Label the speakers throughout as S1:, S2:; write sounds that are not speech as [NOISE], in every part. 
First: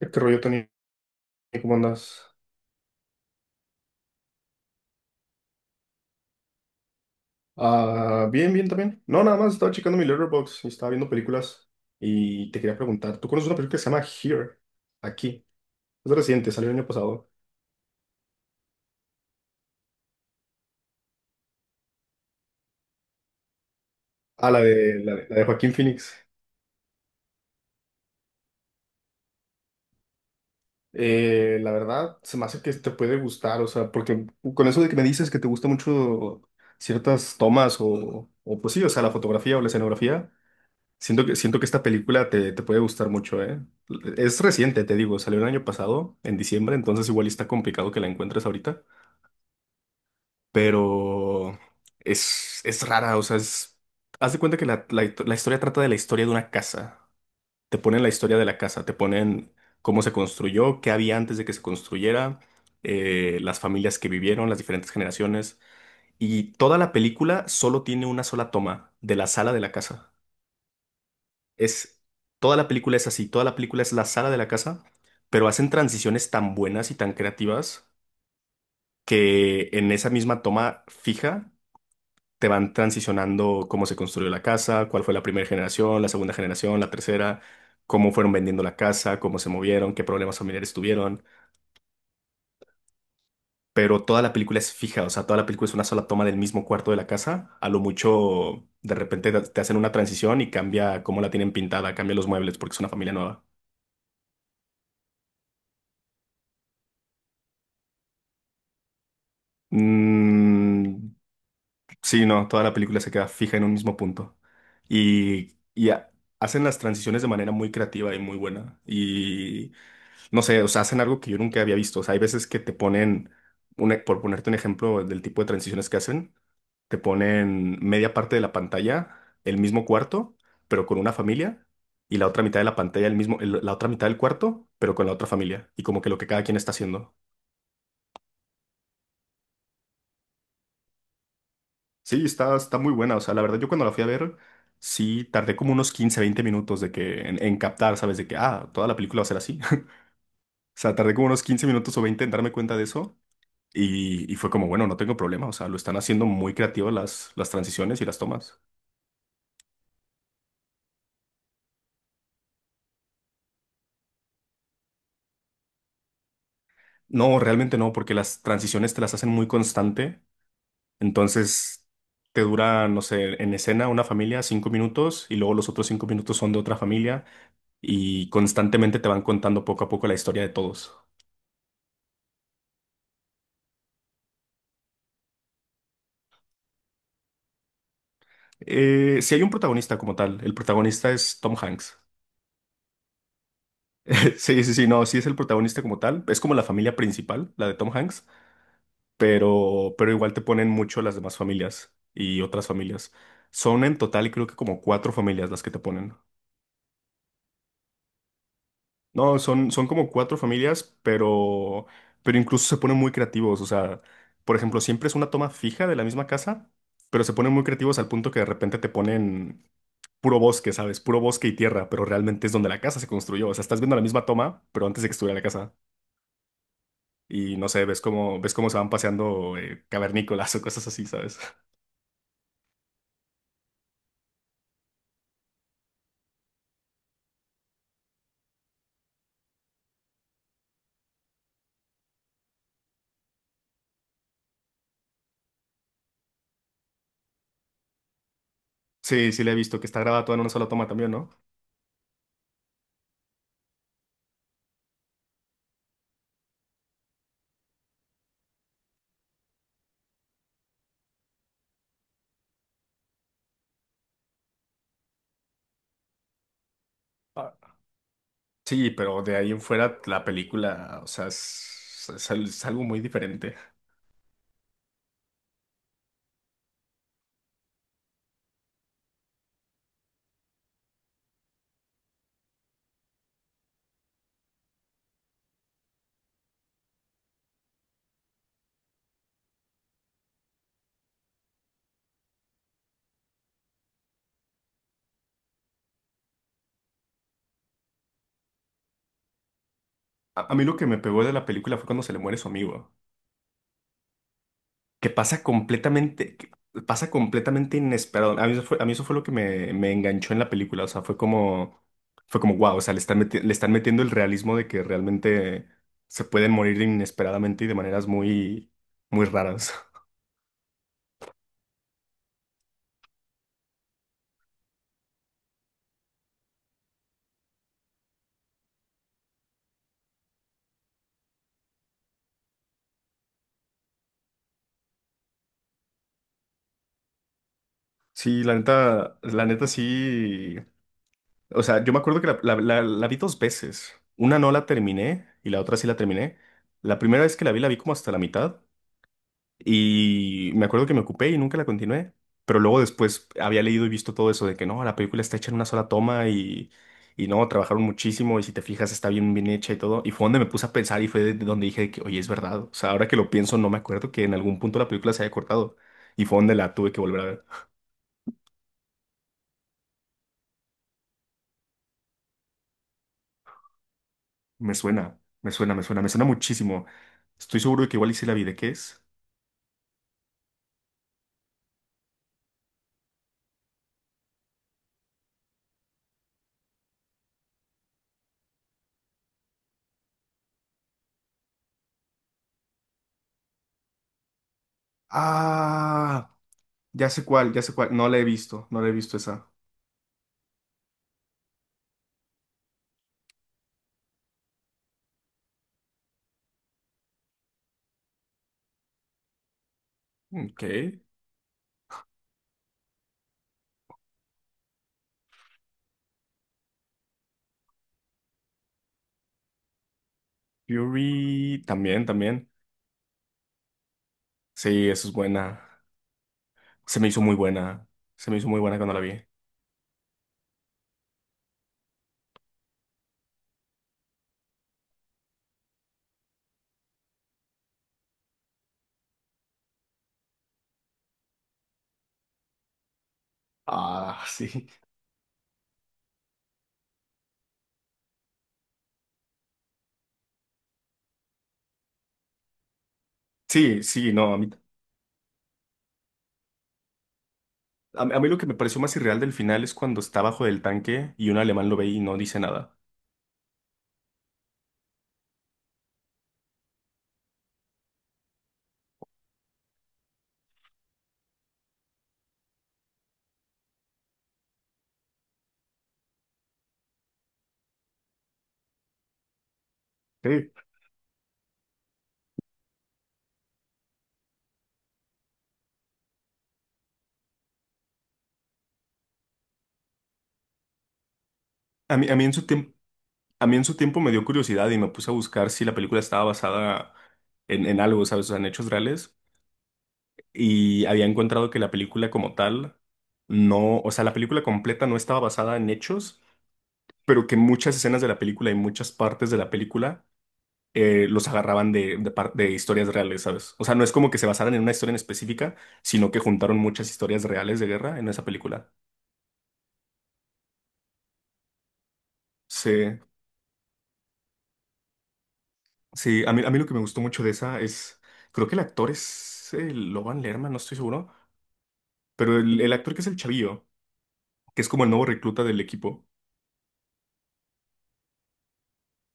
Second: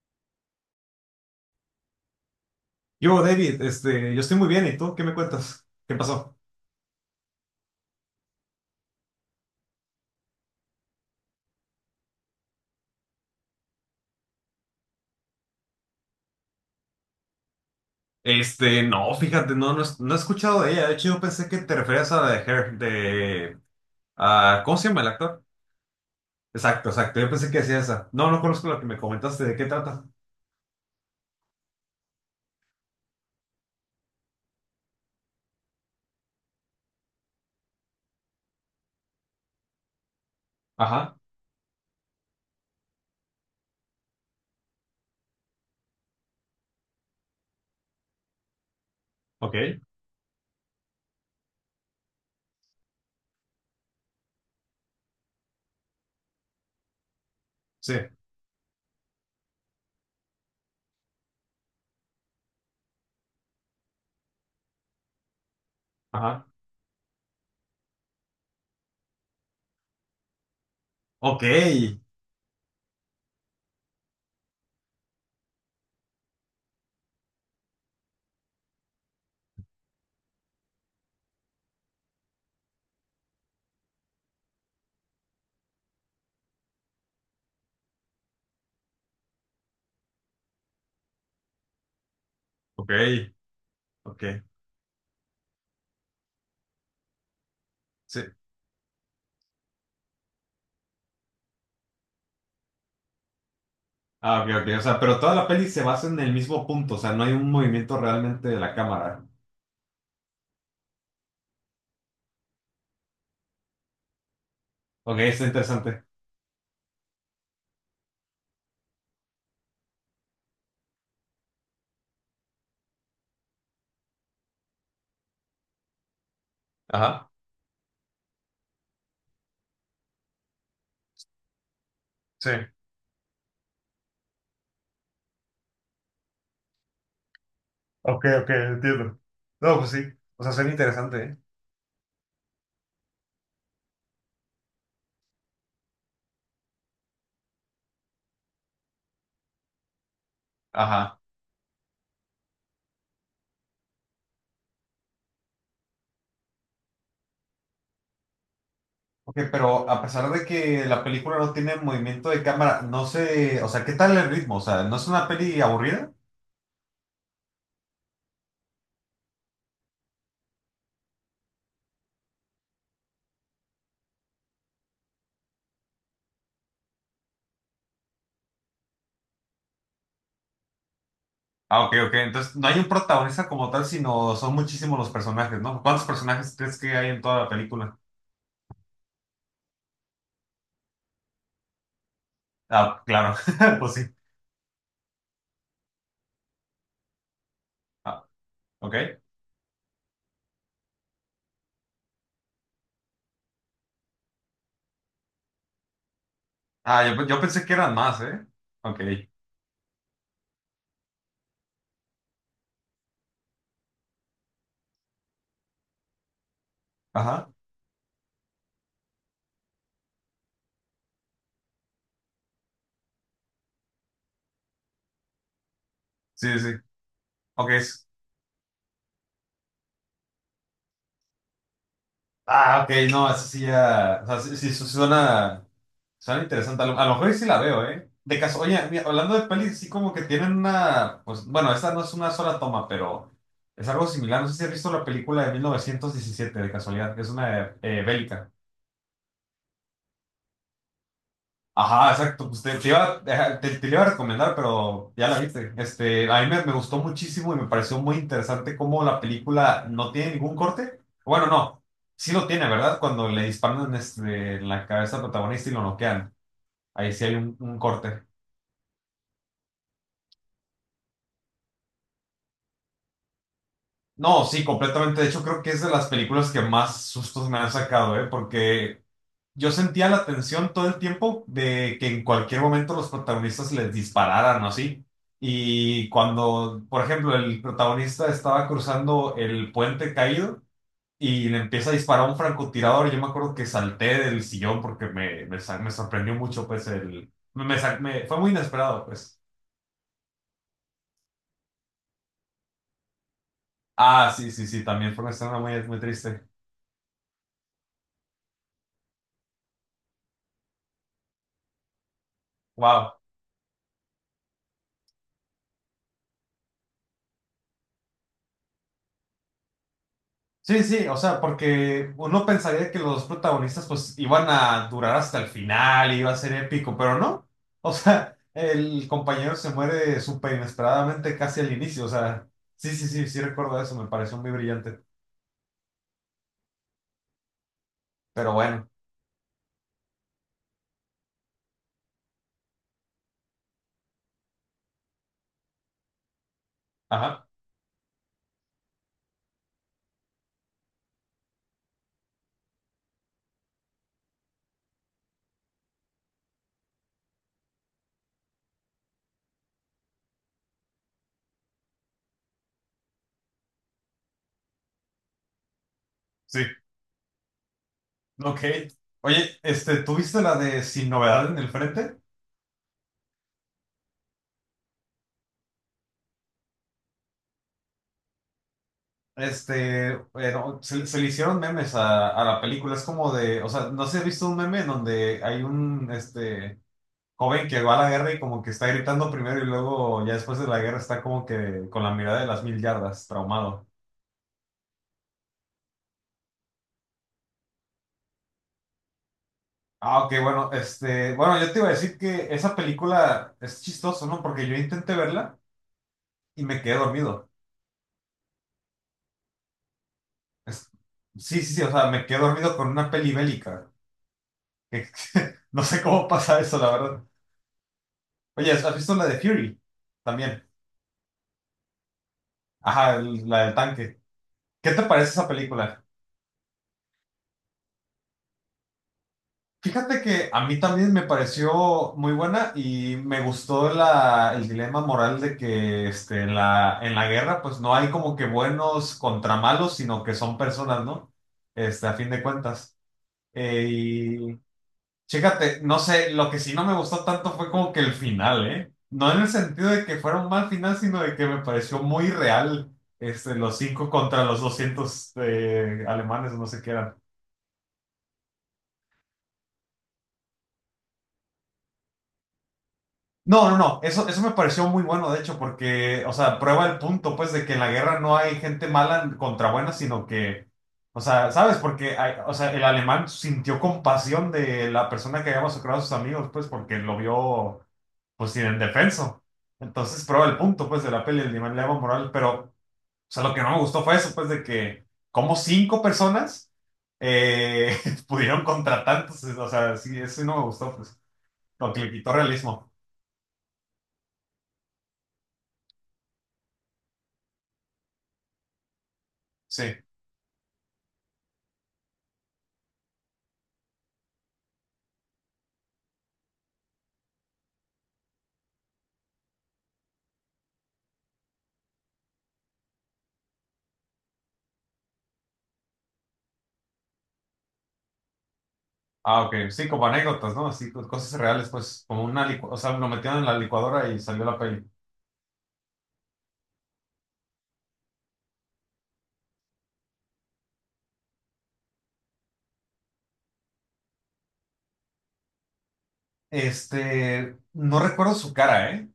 S1: ¿Qué rollo, Tony? ¿Cómo andas?
S2: Yo, David, yo estoy muy bien, ¿y tú? ¿Qué me cuentas? ¿Qué pasó?
S1: Ah, bien, bien también. No, nada más estaba checando mi Letterboxd y estaba viendo películas y te quería preguntar, ¿tú conoces una película que se llama Here? Aquí. Es reciente, salió el año pasado.
S2: No, fíjate, no, no, no he escuchado de ella. De hecho, yo pensé que te referías a la de Her.
S1: Ah, la
S2: A, ¿cómo se llama
S1: de,
S2: el
S1: la de, la
S2: actor?
S1: de Joaquín Phoenix.
S2: Exacto, exacto, yo pensé que decía esa. No, no conozco la que me comentaste, ¿de qué trata?
S1: La verdad, se me hace que te puede gustar, o sea, porque con eso de que me dices que te gusta mucho ciertas tomas o pues sí, o sea, la fotografía o la escenografía.
S2: Ajá,
S1: Siento que esta película te puede gustar mucho, ¿eh? Es reciente, te digo, salió el año pasado, en diciembre, entonces igual está complicado que la encuentres ahorita,
S2: ok,
S1: pero es rara, o sea, es... Haz de cuenta que la historia trata de la historia de una casa. Te
S2: sí,
S1: ponen la historia de la casa, te ponen cómo se construyó, qué había antes de que se construyera, las familias que vivieron, las diferentes generaciones,
S2: ajá,
S1: y toda la película solo tiene una sola toma de la sala de la casa.
S2: ok,
S1: Es, toda la película es así, toda la película es la sala de la casa, pero hacen transiciones tan buenas y tan creativas que en esa misma toma fija te van transicionando cómo se construyó la casa, cuál fue la primera generación, la segunda generación, la tercera, cómo fueron vendiendo la casa, cómo se movieron, qué problemas familiares tuvieron.
S2: ok,
S1: Pero toda la
S2: ok,
S1: película es fija, o sea, toda la película es una sola toma del mismo cuarto de la casa. A lo
S2: sí.
S1: mucho, de repente te hacen una transición y cambia cómo la tienen pintada, cambia los muebles porque es una familia nueva.
S2: Ah, ok, ok, o sea, pero toda la peli se basa en el mismo punto, o sea, no hay un movimiento realmente de la cámara.
S1: Mm. Sí, no, toda la película se queda fija en un mismo punto.
S2: Ok, está
S1: Y, y
S2: interesante.
S1: ha- Hacen las transiciones de manera muy creativa y muy buena. Y no sé, o sea, hacen algo que yo nunca había visto. O sea, hay veces que te ponen, por ponerte un ejemplo del tipo de transiciones que hacen, te
S2: Ajá,
S1: ponen media parte de la pantalla, el mismo cuarto, pero con una familia, y la otra
S2: sí.
S1: mitad de la pantalla, la otra mitad del cuarto, pero con la otra familia. Y como que lo que cada quien está haciendo.
S2: Ok, ok, entiendo. No, pues sí. O sea, suena interesante, ¿eh?
S1: Sí, está, está muy buena. O sea, la verdad, yo cuando la fui a ver, sí, tardé como unos 15, 20 minutos de que, en captar, ¿sabes? De que, ah, toda la película va a ser así. [LAUGHS] O sea, tardé
S2: Ajá.
S1: como unos 15 minutos o 20 en darme cuenta de eso. Y fue como, bueno, no tengo problema. O sea, lo están haciendo muy creativo las transiciones y las tomas.
S2: Ok, pero a pesar de que la película no tiene movimiento de cámara, no sé, o sea, ¿qué tal el ritmo? O sea, ¿no es una peli aburrida?
S1: No, realmente no, porque las transiciones te las hacen muy constante. Entonces, te dura, no sé, en escena una familia cinco minutos y luego los otros cinco minutos son de otra familia y constantemente te van contando poco a poco la historia de todos.
S2: Ah, ok, ok. Entonces, no hay un protagonista como tal, sino son muchísimos los personajes, ¿no? ¿Cuántos personajes crees que hay en toda la película?
S1: Si hay un protagonista como tal, el protagonista es Tom Hanks.
S2: Ah, claro, [LAUGHS] pues sí.
S1: [LAUGHS] Sí, sí, sí, no, sí es el protagonista como tal. Es como la familia principal, la de Tom Hanks,
S2: Ah, ok.
S1: pero igual te ponen mucho las demás familias y otras familias. Son en total creo que como cuatro familias las que te ponen.
S2: Ah, yo pensé que eran más, ¿eh? Ok.
S1: No, son, son como cuatro familias, pero incluso se ponen muy creativos. O sea, por ejemplo, siempre es una toma fija de la misma casa, pero se
S2: Ajá.
S1: ponen muy creativos al punto que de repente te ponen puro bosque, ¿sabes? Puro bosque y tierra, pero realmente es donde la casa se construyó. O sea, estás viendo la misma toma, pero antes de que estuviera la casa.
S2: Sí, sí, sí.
S1: Y no
S2: Ok.
S1: sé, ves cómo se van paseando cavernícolas o cosas así, ¿sabes? [LAUGHS]
S2: Ah, ok, no, eso sí ya. O sea, sí, sí, suena interesante. A lo mejor y sí la veo, ¿eh? De caso, oye, mira, hablando de pelis, sí como que tienen una. Pues bueno, esta no es una sola toma, pero es algo similar. No sé si has visto la película de 1917 de casualidad, que es una bélica.
S1: Sí, sí, le he visto que está grabada toda en una sola toma también, ¿no?
S2: Ajá, exacto. Pues te la iba a recomendar, pero ya la viste. A mí me gustó muchísimo y me pareció muy interesante cómo la película no tiene ningún corte. Bueno, no, sí lo tiene, ¿verdad? Cuando le disparan en la cabeza al protagonista y lo noquean. Ahí sí hay un,
S1: Ah,
S2: un corte.
S1: sí, pero de ahí en fuera la película, o sea, es algo muy diferente.
S2: No, sí, completamente. De hecho, creo que es de las películas que más sustos me han sacado, ¿eh? Porque yo sentía la tensión todo el tiempo de que en cualquier momento los protagonistas les dispararan o así. Y cuando, por ejemplo, el protagonista estaba cruzando el puente caído y le empieza a disparar un francotirador, yo me acuerdo que salté del sillón porque me sorprendió mucho, pues. Fue muy inesperado, pues.
S1: A mí lo que me pegó de la película fue cuando se le muere su amigo.
S2: Ah, sí, sí, sí,
S1: que
S2: también fue una
S1: pasa
S2: escena muy, muy
S1: completamente,
S2: triste.
S1: que pasa completamente inesperado. A mí eso fue, a mí eso fue lo que me enganchó en la película. O sea, fue como, wow, o sea,
S2: Wow.
S1: le están metiendo el realismo de que realmente se pueden morir inesperadamente y de maneras muy, muy raras. [LAUGHS]
S2: Sí, sí, o sea, porque uno pensaría que los protagonistas pues iban a durar hasta el final, iba a ser épico, pero no. O sea, el compañero se muere súper inesperadamente casi al inicio, o sea, sí, sí, sí, sí recuerdo eso, me pareció muy brillante.
S1: Sí,
S2: Pero bueno,
S1: la neta sí. O sea, yo me acuerdo que la vi dos veces. Una no la terminé y la otra sí la terminé. La primera vez que
S2: ajá,
S1: la vi como hasta la mitad. Y me acuerdo que me ocupé y nunca la continué. Pero luego después había leído y visto todo eso de que no, la película está hecha en una sola toma y no, trabajaron muchísimo y si te fijas está bien, bien hecha y todo. Y fue donde me puse a pensar y fue de donde dije de que, oye, es verdad. O sea, ahora que lo pienso, no me acuerdo que en algún punto la película se haya cortado. Y fue donde
S2: sí,
S1: la tuve que volver a ver.
S2: ok. Oye, ¿tú viste la de Sin Novedad en el Frente?
S1: Me suena muchísimo. Estoy seguro de que igual hice la vi. ¿De qué es?
S2: Bueno, se le hicieron memes a la película, es como o sea, no sé si has visto un meme en donde hay este joven que va a la guerra y como que está gritando primero y luego ya después de la guerra está como que con la mirada de las mil yardas, traumado.
S1: Ah, ya sé cuál, ya sé cuál. No la he visto, no la he visto esa.
S2: Ah, ok, bueno, bueno, yo te iba a decir que esa película es chistoso, ¿no? Porque yo intenté verla y me quedé dormido.
S1: Ok.
S2: Es- sí, sí, sí, o sea, me quedé dormido con una peli bélica. Que- [LAUGHS] no sé cómo pasa eso, la verdad. Oye, ¿has visto la de Fury? También.
S1: Fury también, también.
S2: Ajá, la del tanque.
S1: Sí,
S2: ¿Qué te
S1: eso es
S2: parece esa
S1: buena.
S2: película?
S1: Se me hizo muy buena. Se me hizo muy buena cuando la vi.
S2: Fíjate que a mí también me pareció muy buena y me gustó el dilema moral de que en la guerra pues no hay como que buenos contra malos, sino que son personas, ¿no? A fin de cuentas. Eh,
S1: Ah, [LAUGHS]
S2: y
S1: sí.
S2: chécate, no sé, lo que sí no me gustó tanto fue como que el final, ¿eh? No en el sentido de que fuera un mal final, sino de que me pareció muy real los
S1: Sí,
S2: cinco
S1: sí, no. A
S2: contra
S1: mí,
S2: los 200 alemanes, no sé qué eran.
S1: a mí lo que me pareció más irreal del final es cuando está bajo del tanque y un alemán lo ve y no dice nada.
S2: No, no, no, eso me pareció muy bueno, de hecho, porque, o sea, prueba el punto, pues, de que en la guerra no hay gente mala contra buena, sino que, o sea, ¿sabes? Porque, o sea, el alemán sintió compasión de la persona que había masacrado a sus amigos, pues, porque lo vio, pues, sin indefenso. Entonces, prueba
S1: Sí.
S2: el punto, pues, de la peli, el nivel de Evo moral, pero, o sea, lo que no me gustó fue eso, pues, de que, como cinco personas eh, [LAUGHS] pudieron contra tantos, o sea, sí, eso sí no me gustó, pues, lo que le
S1: A mí
S2: quitó
S1: en su tiempo,
S2: realismo,
S1: a mí en su tiempo me dio curiosidad y me puse a buscar si la película estaba basada en algo, ¿sabes? O sea, en hechos reales.
S2: sí.
S1: Y había encontrado que la película como tal no, o sea, la película completa no estaba basada en hechos, pero que muchas escenas de la película y muchas partes de la película los agarraban de historias reales, ¿sabes? O sea, no es como que se basaran en una historia en específica, sino que juntaron muchas historias reales de guerra en esa película.
S2: Ah, ok. Sí, como anécdotas, ¿no? Así, cosas reales, pues, como una o sea,
S1: Sí,
S2: lo metieron en la licuadora y salió la peli.
S1: sí, a mí lo que me gustó mucho de esa es, creo que el actor es Logan Lerman, no estoy seguro, pero el actor que es el chavillo, que es como el nuevo recluta del equipo.
S2: No recuerdo su cara, ¿eh?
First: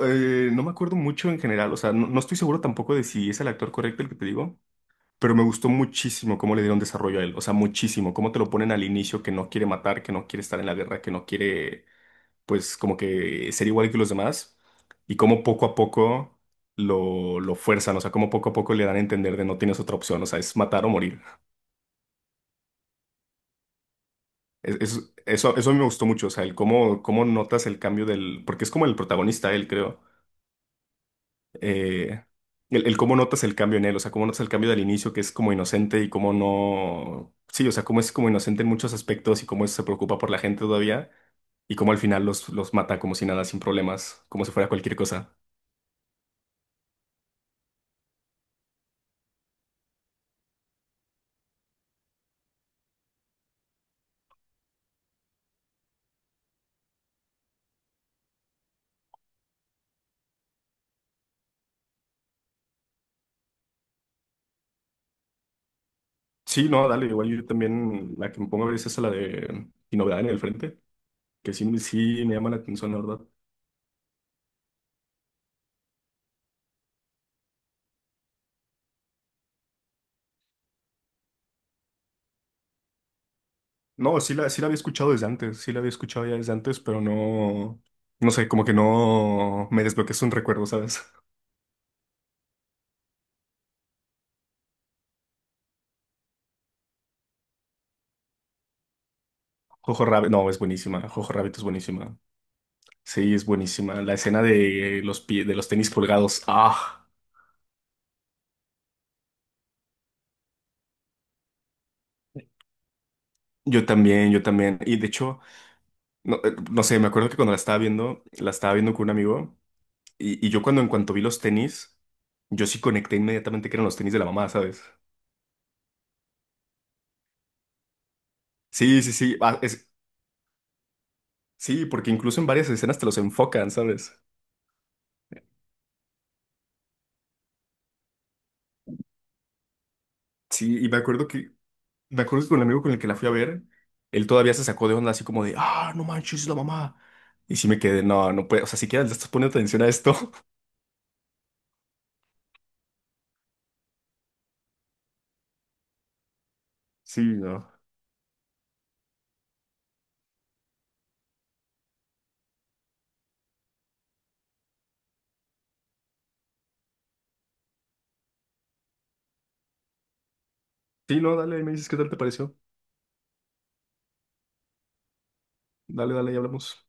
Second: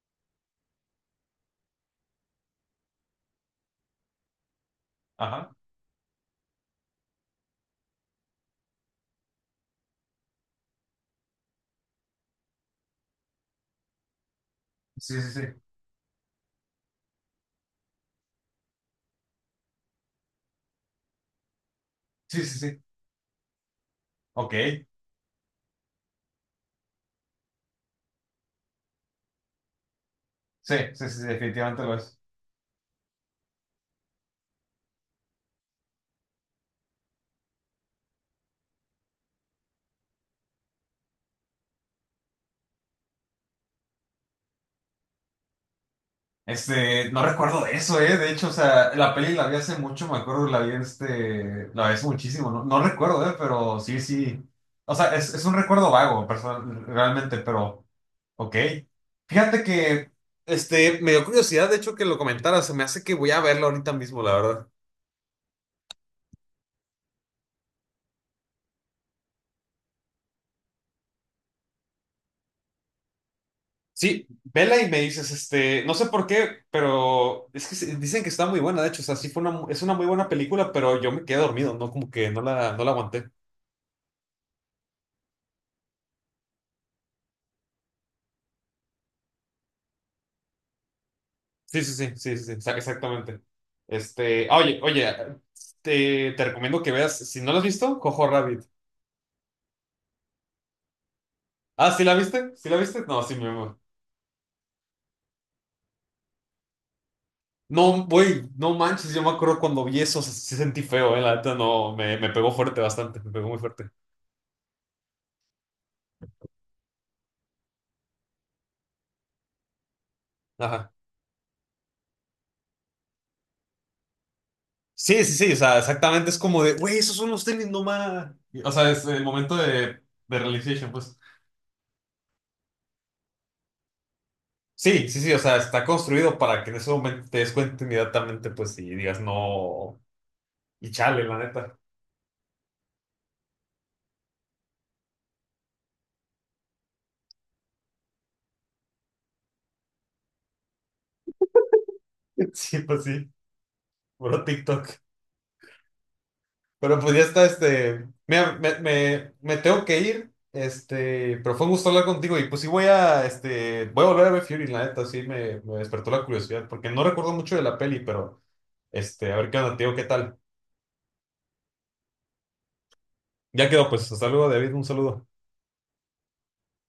S1: No me acuerdo mucho en general, o sea, no, no estoy seguro tampoco de si es el actor correcto el que te digo, pero me
S2: Ajá.
S1: gustó muchísimo cómo le dieron desarrollo a él, o sea, muchísimo, cómo te lo ponen al inicio que no quiere matar, que no quiere estar en la guerra, que no quiere pues como que ser igual que los demás y
S2: Sí, sí, sí.
S1: cómo poco a poco lo fuerzan, o sea, cómo poco a poco le dan a entender de no tienes otra opción, o sea, es matar o morir.
S2: Sí, sí, sí. Ok. Sí,
S1: Eso, eso me gustó mucho, o sea, el cómo, cómo notas el cambio del, porque es como el protagonista, él creo,
S2: sí, sí, sí, definitivamente lo es.
S1: eh, el cómo notas el cambio en él, o sea, cómo notas el cambio del inicio que es como inocente y cómo no, sí, o sea, cómo es como inocente en muchos aspectos y cómo se preocupa por la gente todavía. Y cómo al final los mata como si nada, sin problemas, como si fuera cualquier cosa.
S2: No recuerdo de eso, ¿eh? De hecho, o sea, la peli la vi hace mucho, me acuerdo, la vi hace muchísimo, no, no recuerdo, ¿eh? Pero sí, sí. O sea, es un recuerdo vago, personal, realmente, pero. Ok. Fíjate que me dio curiosidad, de hecho, que lo comentaras. Se me hace que voy a verlo ahorita mismo, la verdad.
S1: Sí, no, dale, igual yo también la que me pongo a ver es esa, la de Sin Novedad en el Frente, que sí, sí me llama la atención, la verdad.
S2: Sí, vela y me dices, no sé por qué, pero es que dicen que está muy buena, de hecho, o sea, sí es una muy buena película, pero yo me quedé dormido, no como que no la aguanté.
S1: No, sí la, sí la había escuchado desde antes, sí la había escuchado ya desde antes, pero no, no sé, como que no me desbloqueas un recuerdo, ¿sabes?
S2: Sí, sí, sí, sí, sí, sí, exactamente. Ah, oye, oye, te recomiendo que veas, si no la has visto, Cojo Rabbit.
S1: [LAUGHS] Jojo Rabbit, no, es buenísima, Jojo Rabbit es
S2: Ah, ¿sí la
S1: buenísima,
S2: viste? ¿Sí la viste? No, sí,
S1: sí, es
S2: mi amor.
S1: buenísima. La escena de los pies, de los tenis colgados, ah,
S2: No, güey, no manches, yo me acuerdo cuando vi eso, se sentí feo, la neta, no, me pegó fuerte bastante, me pegó muy
S1: yo
S2: fuerte.
S1: también, yo también. Y de hecho, no, no sé, me acuerdo que cuando la estaba viendo con un amigo. Y yo cuando en
S2: Ajá.
S1: cuanto vi los tenis, yo sí conecté inmediatamente que eran los tenis de la mamá, ¿sabes?
S2: Sí, sí, sí, o sea, exactamente, es como de, güey, esos son los tenis, no más. O sea,
S1: Sí,
S2: es
S1: sí,
S2: el
S1: sí.
S2: momento
S1: Ah, es,
S2: de, realization, pues.
S1: sí, porque incluso en varias escenas te los enfocan, ¿sabes?
S2: Sí, sí, sí, o sea, está construido para que en ese momento te des cuenta inmediatamente, pues, y digas no,
S1: Sí, y
S2: y chale, la neta. [LAUGHS]
S1: me acuerdo que con el amigo con el que la fui a ver, él todavía se sacó de onda así como de, ah, no manches, es la mamá. Y sí me quedé, no, no puede, o sea, siquiera le estás poniendo atención a esto. [LAUGHS]
S2: Sí, pues sí, puro TikTok. Pero pues ya
S1: Sí,
S2: está,
S1: no.
S2: mira, me tengo que ir, pero fue un gusto hablar contigo y pues sí voy a volver a ver Fury, la neta, sí me despertó la curiosidad, porque no recuerdo mucho de la peli, pero, a ver qué onda, tío, qué tal.
S1: Sí, no, dale, ahí me dices qué tal te pareció.
S2: Ya quedó, pues, hasta luego, David, un saludo.
S1: Dale, dale, y hablamos.